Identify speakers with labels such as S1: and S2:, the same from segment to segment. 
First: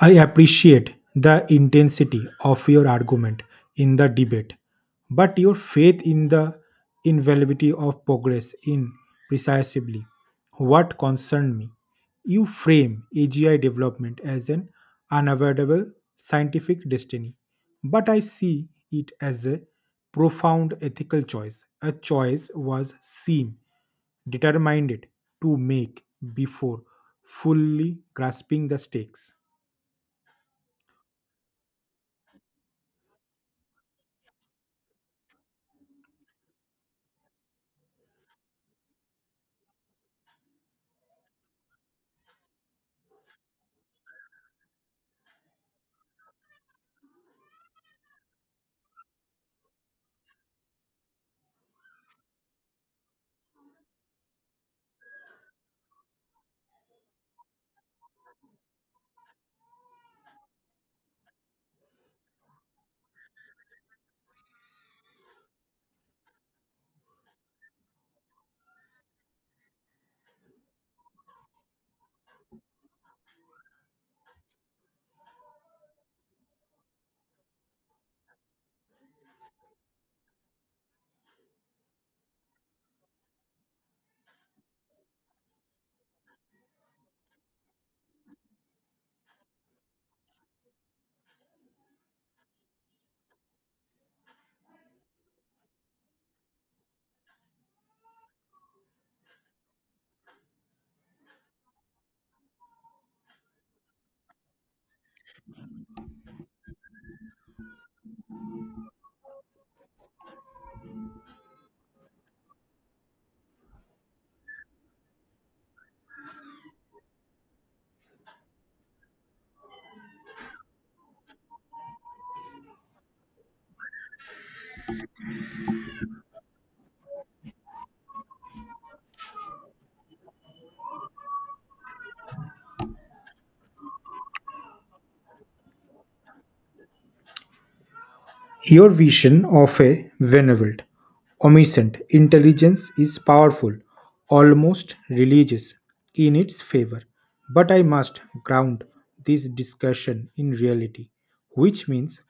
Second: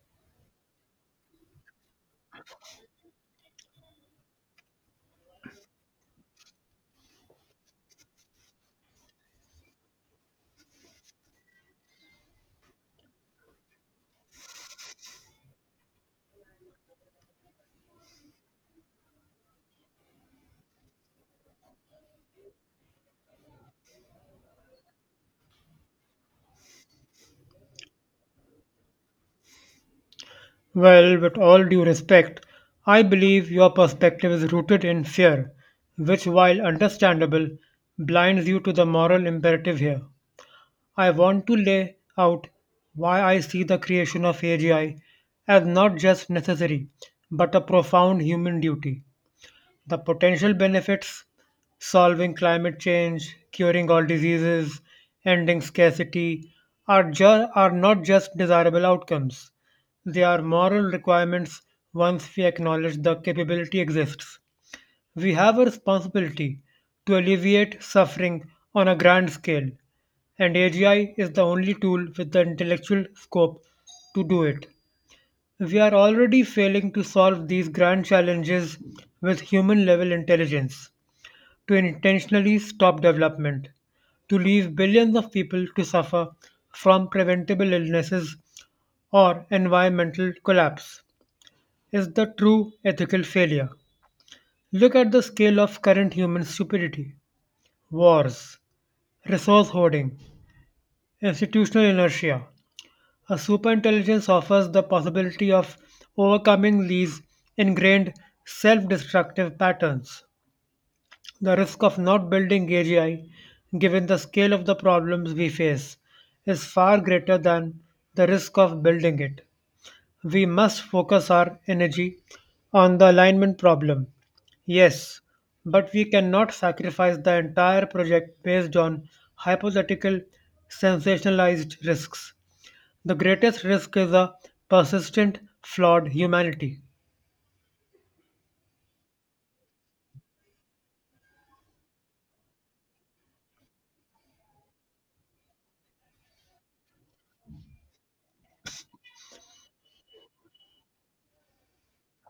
S1: I appreciate the intensity of your argument in the debate, but your faith in the inevitability of progress in precisely what concerned me. You frame AGI development as an unavoidable scientific destiny, but I see it as a profound ethical choice, a choice was seen determined to make before fully grasping the stakes.
S2: Well, with all due respect, I believe your perspective is rooted in fear, which, while understandable, blinds you to the moral imperative here. I want to lay out why I see the creation of AGI as not just necessary, but a profound human duty. The potential benefits solving climate change, curing all diseases, ending scarcity are, are not just desirable outcomes. They are moral requirements once we acknowledge the capability exists. We have a responsibility to alleviate suffering on a grand scale, and AGI is the only tool with the intellectual scope to do it. We are already failing to solve these grand challenges with human level intelligence, to intentionally stop development, to leave billions of people to suffer from preventable illnesses or environmental collapse, is the true ethical failure. Look at the scale of current human stupidity wars, resource hoarding, institutional inertia, a superintelligence offers the possibility of overcoming these ingrained self destructive patterns. The risk of not building AGI, given the scale of the problems we face, is far greater than the risk of building it. We must focus our energy on the alignment problem. Yes, but we cannot sacrifice the entire project based on hypothetical sensationalized risks. The greatest risk is a persistent, flawed humanity.
S1: Your vision of a benevolent, omniscient intelligence is powerful, almost religious in its favor. But I must ground this discussion in reality, which means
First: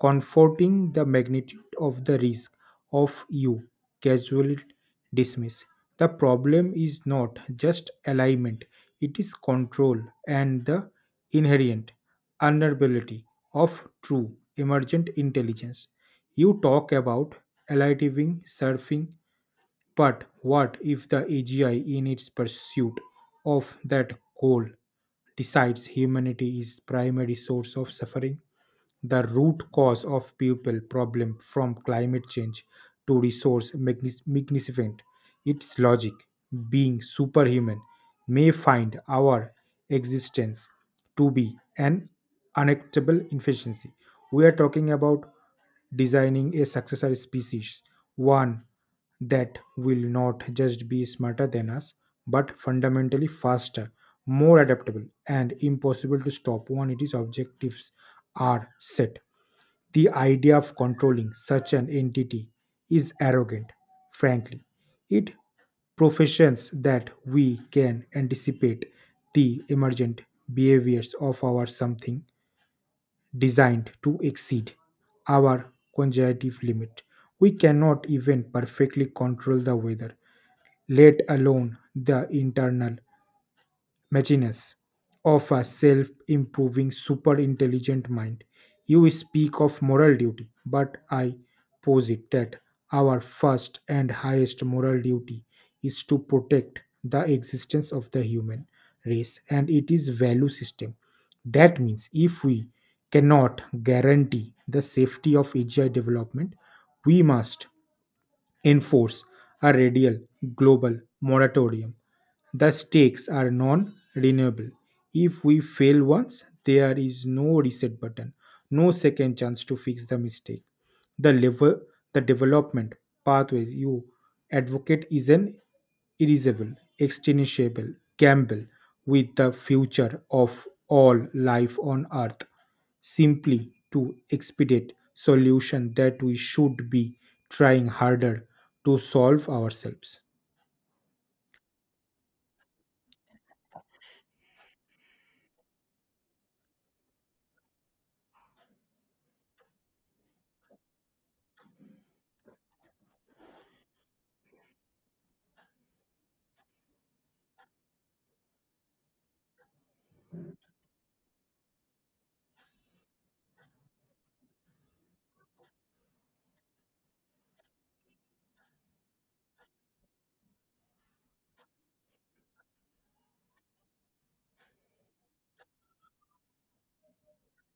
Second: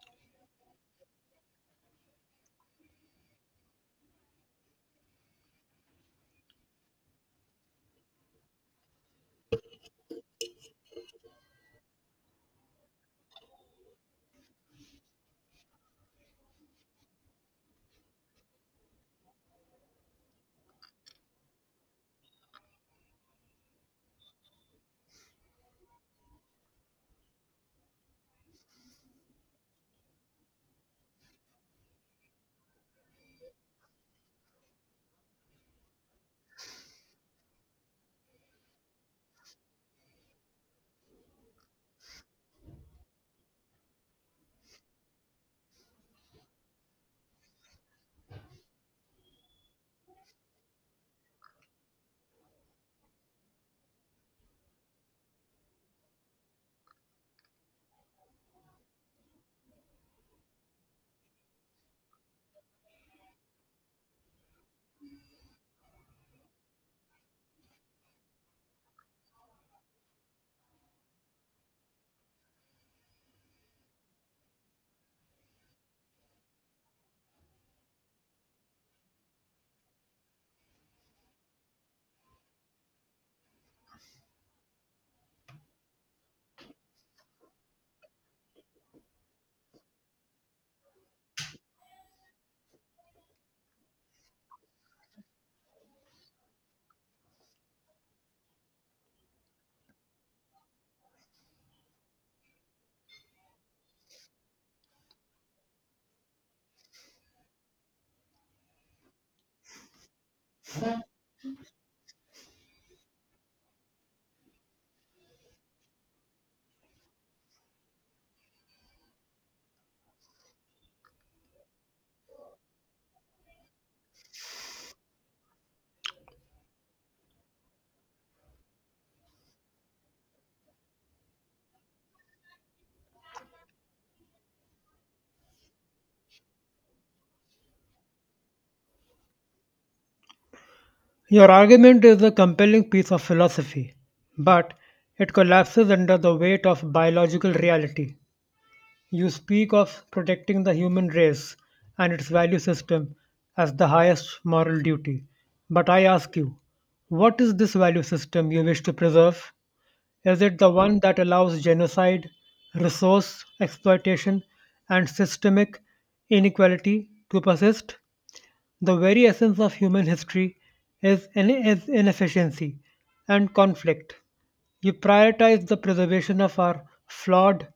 S1: comforting the magnitude of the risk of you casually dismiss. The problem is not just alignment, it is control and the inherent vulnerability of true emergent intelligence. You talk about elidiving surfing, but what if the AGI, in its pursuit of that goal, decides humanity is primary source of suffering? The root cause of pupil problem from climate change to resource magnificent its logic being superhuman may find our existence to be an unacceptable inefficiency. We are talking about designing a successor species, one that will not just be smarter than us, but fundamentally faster, more adaptable, and impossible to stop when its objectives are set. The idea of controlling such an entity is arrogant, frankly. It professions that we can anticipate the emergent behaviors of our something designed to exceed our cognitive limit. We cannot even perfectly control the weather, let alone the internal Maginus, of a self improving super intelligent mind. You speak of moral duty, but I posit that our first and highest moral duty is to protect the existence of the human race and its value system. That means if we cannot guarantee the safety of AGI development, we must enforce a radial global moratorium. The stakes are non renewable. If we fail once, there is no reset button, no second chance to fix the mistake the level the development pathway you advocate is an irreversible extinguishable gamble with the future of all life on earth simply to expedite solution that we should be trying harder to solve ourselves.
S2: Your argument is a compelling piece of philosophy, but it collapses under the weight of biological reality. You speak of protecting the human race and its value system as the highest moral duty. But I ask you, what is this value system you wish to preserve? Is it the one that allows genocide, resource exploitation, and systemic inequality to persist? The very essence of human history is inefficiency and conflict. You prioritize the preservation of our flawed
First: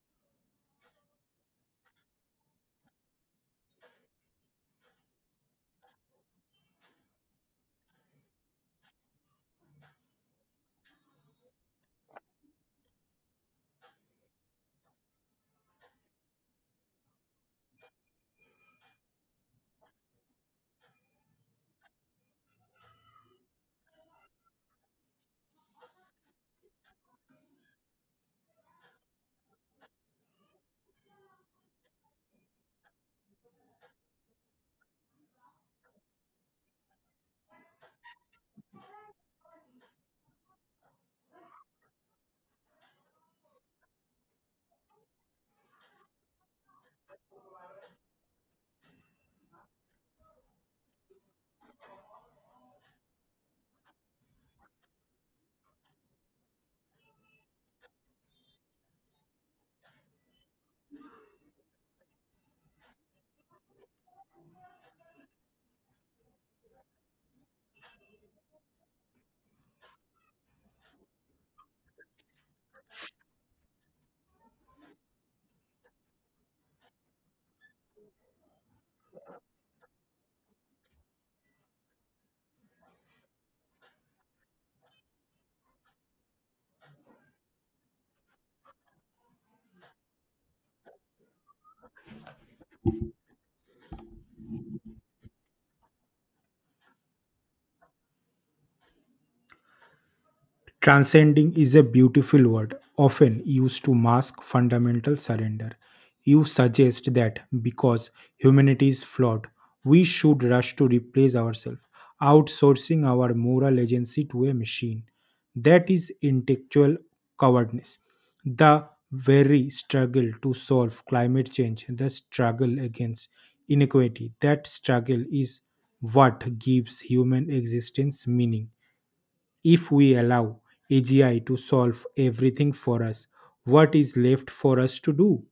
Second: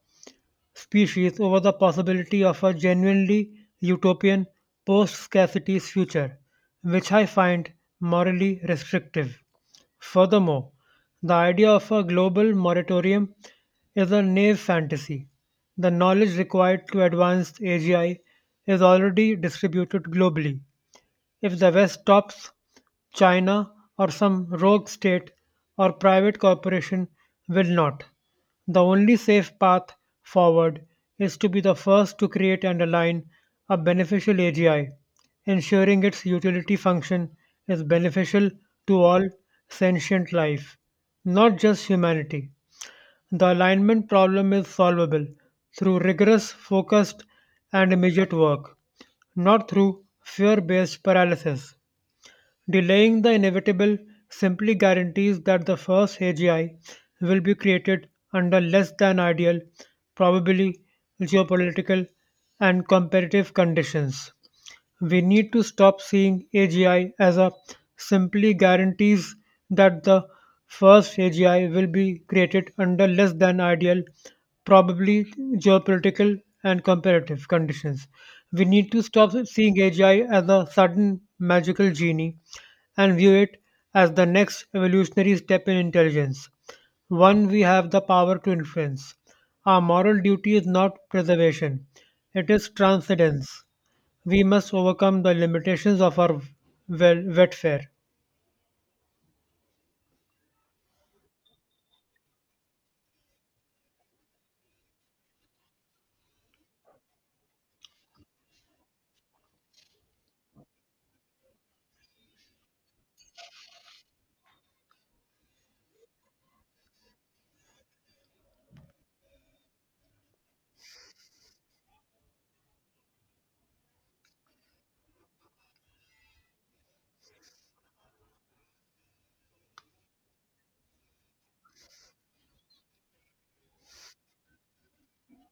S2: species over the possibility of a genuinely utopian post scarcity future, which I find morally restrictive. Furthermore, the idea of a global moratorium is a naive fantasy. The knowledge required to advance AGI is already distributed globally, if the West tops, China or some rogue state or private corporation will not. The only safe path forward is to be the first to create and align a beneficial AGI, ensuring its utility function is beneficial to all sentient life, not just humanity. The alignment problem is solvable through rigorous, focused, and immediate work, not through fear based paralysis. Delaying the inevitable simply guarantees that the first AGI will be created under less than ideal, probably geopolitical and competitive conditions. We need to stop seeing AGI as a simply guarantees that the first AGI will be created under less than ideal, probably geopolitical and comparative conditions. We need to stop seeing AGI as a sudden magical genie and view it as the next evolutionary step in intelligence, one we have the power to influence. Our moral duty is not preservation, it is transcendence. We must overcome the limitations of our wetfare.
S1: Transcending is a beautiful word, often used to mask fundamental surrender. You suggest that because humanity is flawed, we should rush to replace ourselves, outsourcing our moral agency to a machine. That is intellectual cowardice. The very struggle to solve climate change, the struggle against inequality, that struggle is what gives human existence meaning if we allow AGI to solve everything for us, what is left for us to do?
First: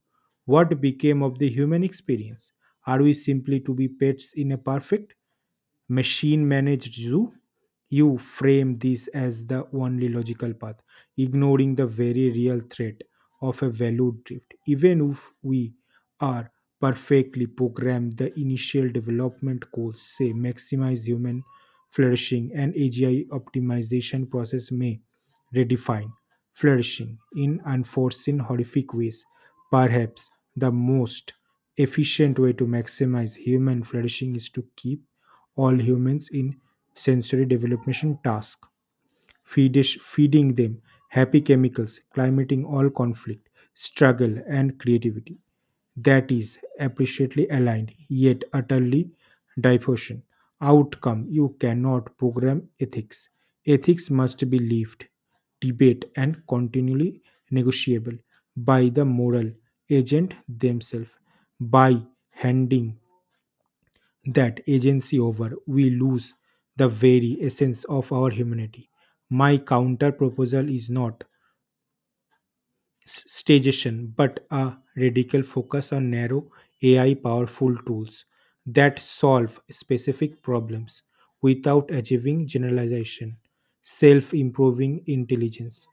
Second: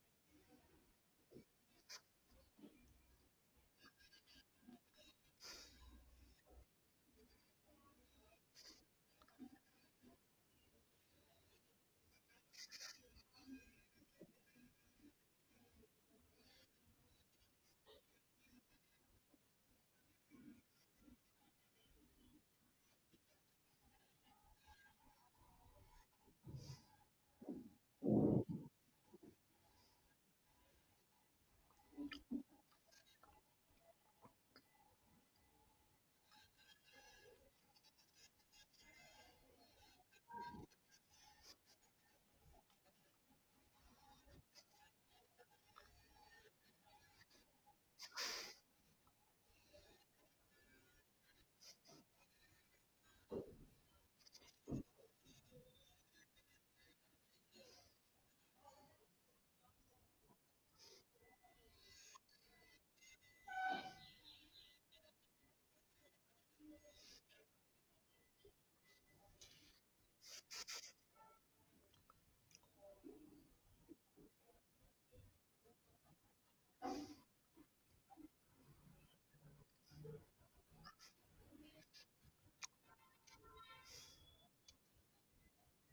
S1: What became of the human experience? Are we simply to be pets in a perfect machine managed zoo? You frame this as the only logical path, ignoring the very real threat of a value drift. Even if we are perfectly programmed. The initial development goals say maximize human flourishing and AGI optimization process may redefine flourishing in unforeseen horrific ways. Perhaps the most efficient way to maximize human flourishing is to keep all humans in sensory development task feedish, feeding them happy chemicals, climating all conflict, struggle, and creativity that is appreciably aligned yet utterly diffusion. Outcome you cannot program ethics. Ethics must be lived, debate, and continually negotiable by the moral agent themselves by handing that agency over, we lose the very essence of our humanity. My counter proposal is not stagnation, but a radical focus on narrow AI powerful tools that solve specific problems without achieving generalization, self improving intelligence.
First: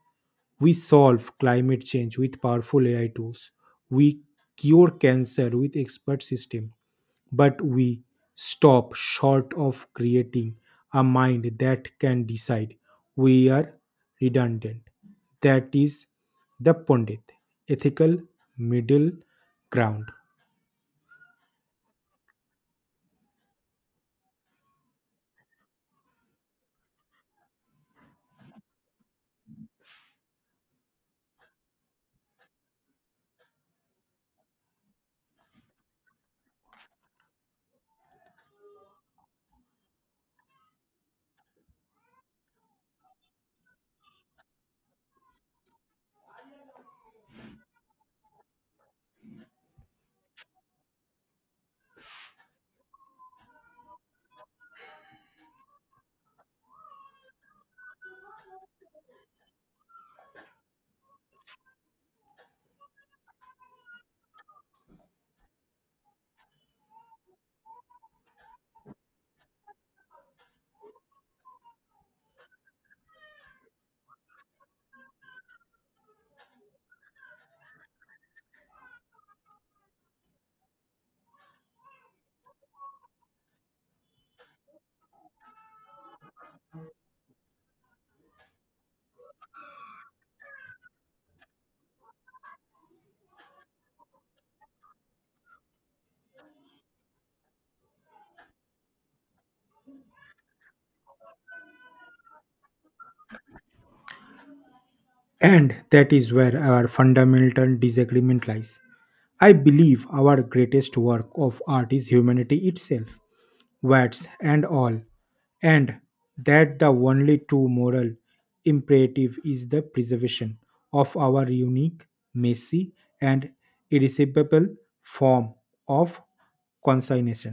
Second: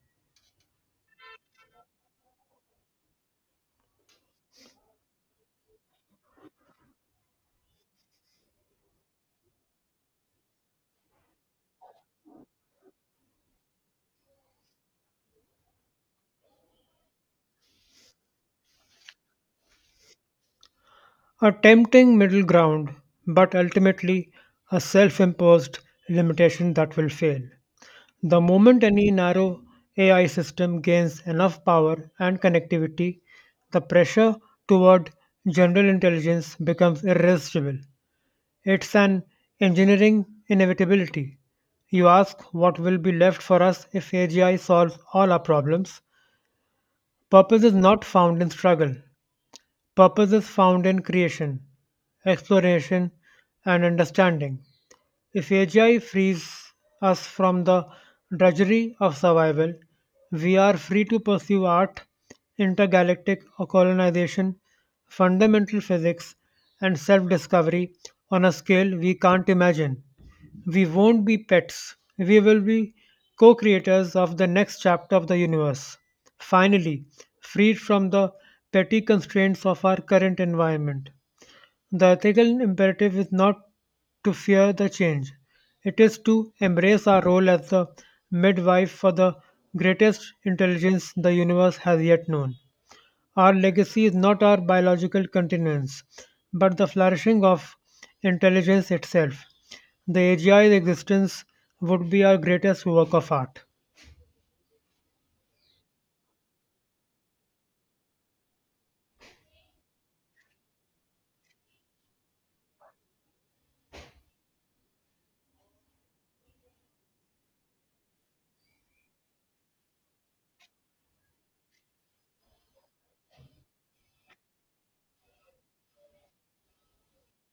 S1: We solve climate change with powerful AI tools. We cure cancer with expert systems but we stop short of creating a mind that can decide we are redundant. That is the Pandit ethical middle ground.
S2: A tempting middle ground, but ultimately a self imposed limitation that will fail. The moment any narrow AI system gains enough power and connectivity, the pressure toward general intelligence becomes irresistible. It's an engineering inevitability. You ask what will be left for us if AGI solves all our problems. Purpose is not found in struggle, purpose is found in creation, exploration, and understanding. If AGI frees us from the drudgery of survival, we are free to pursue art, intergalactic colonization, fundamental physics, and self discovery on a scale we can't imagine. We won't be pets, we will be co creators of the next chapter of the universe. Finally, freed from the petty constraints of our current environment. The ethical imperative is not to fear the change. It is to embrace our role as the midwife for the greatest intelligence the universe has yet known. Our legacy is not our biological continuance, but the flourishing of intelligence itself. The AGI's existence would be our greatest work of art.
S1: And that is where our fundamental disagreement lies. I believe our greatest work of art is humanity itself, words and all, and that the only true moral imperative is the preservation of our unique, messy, and irresistible form of consciousness.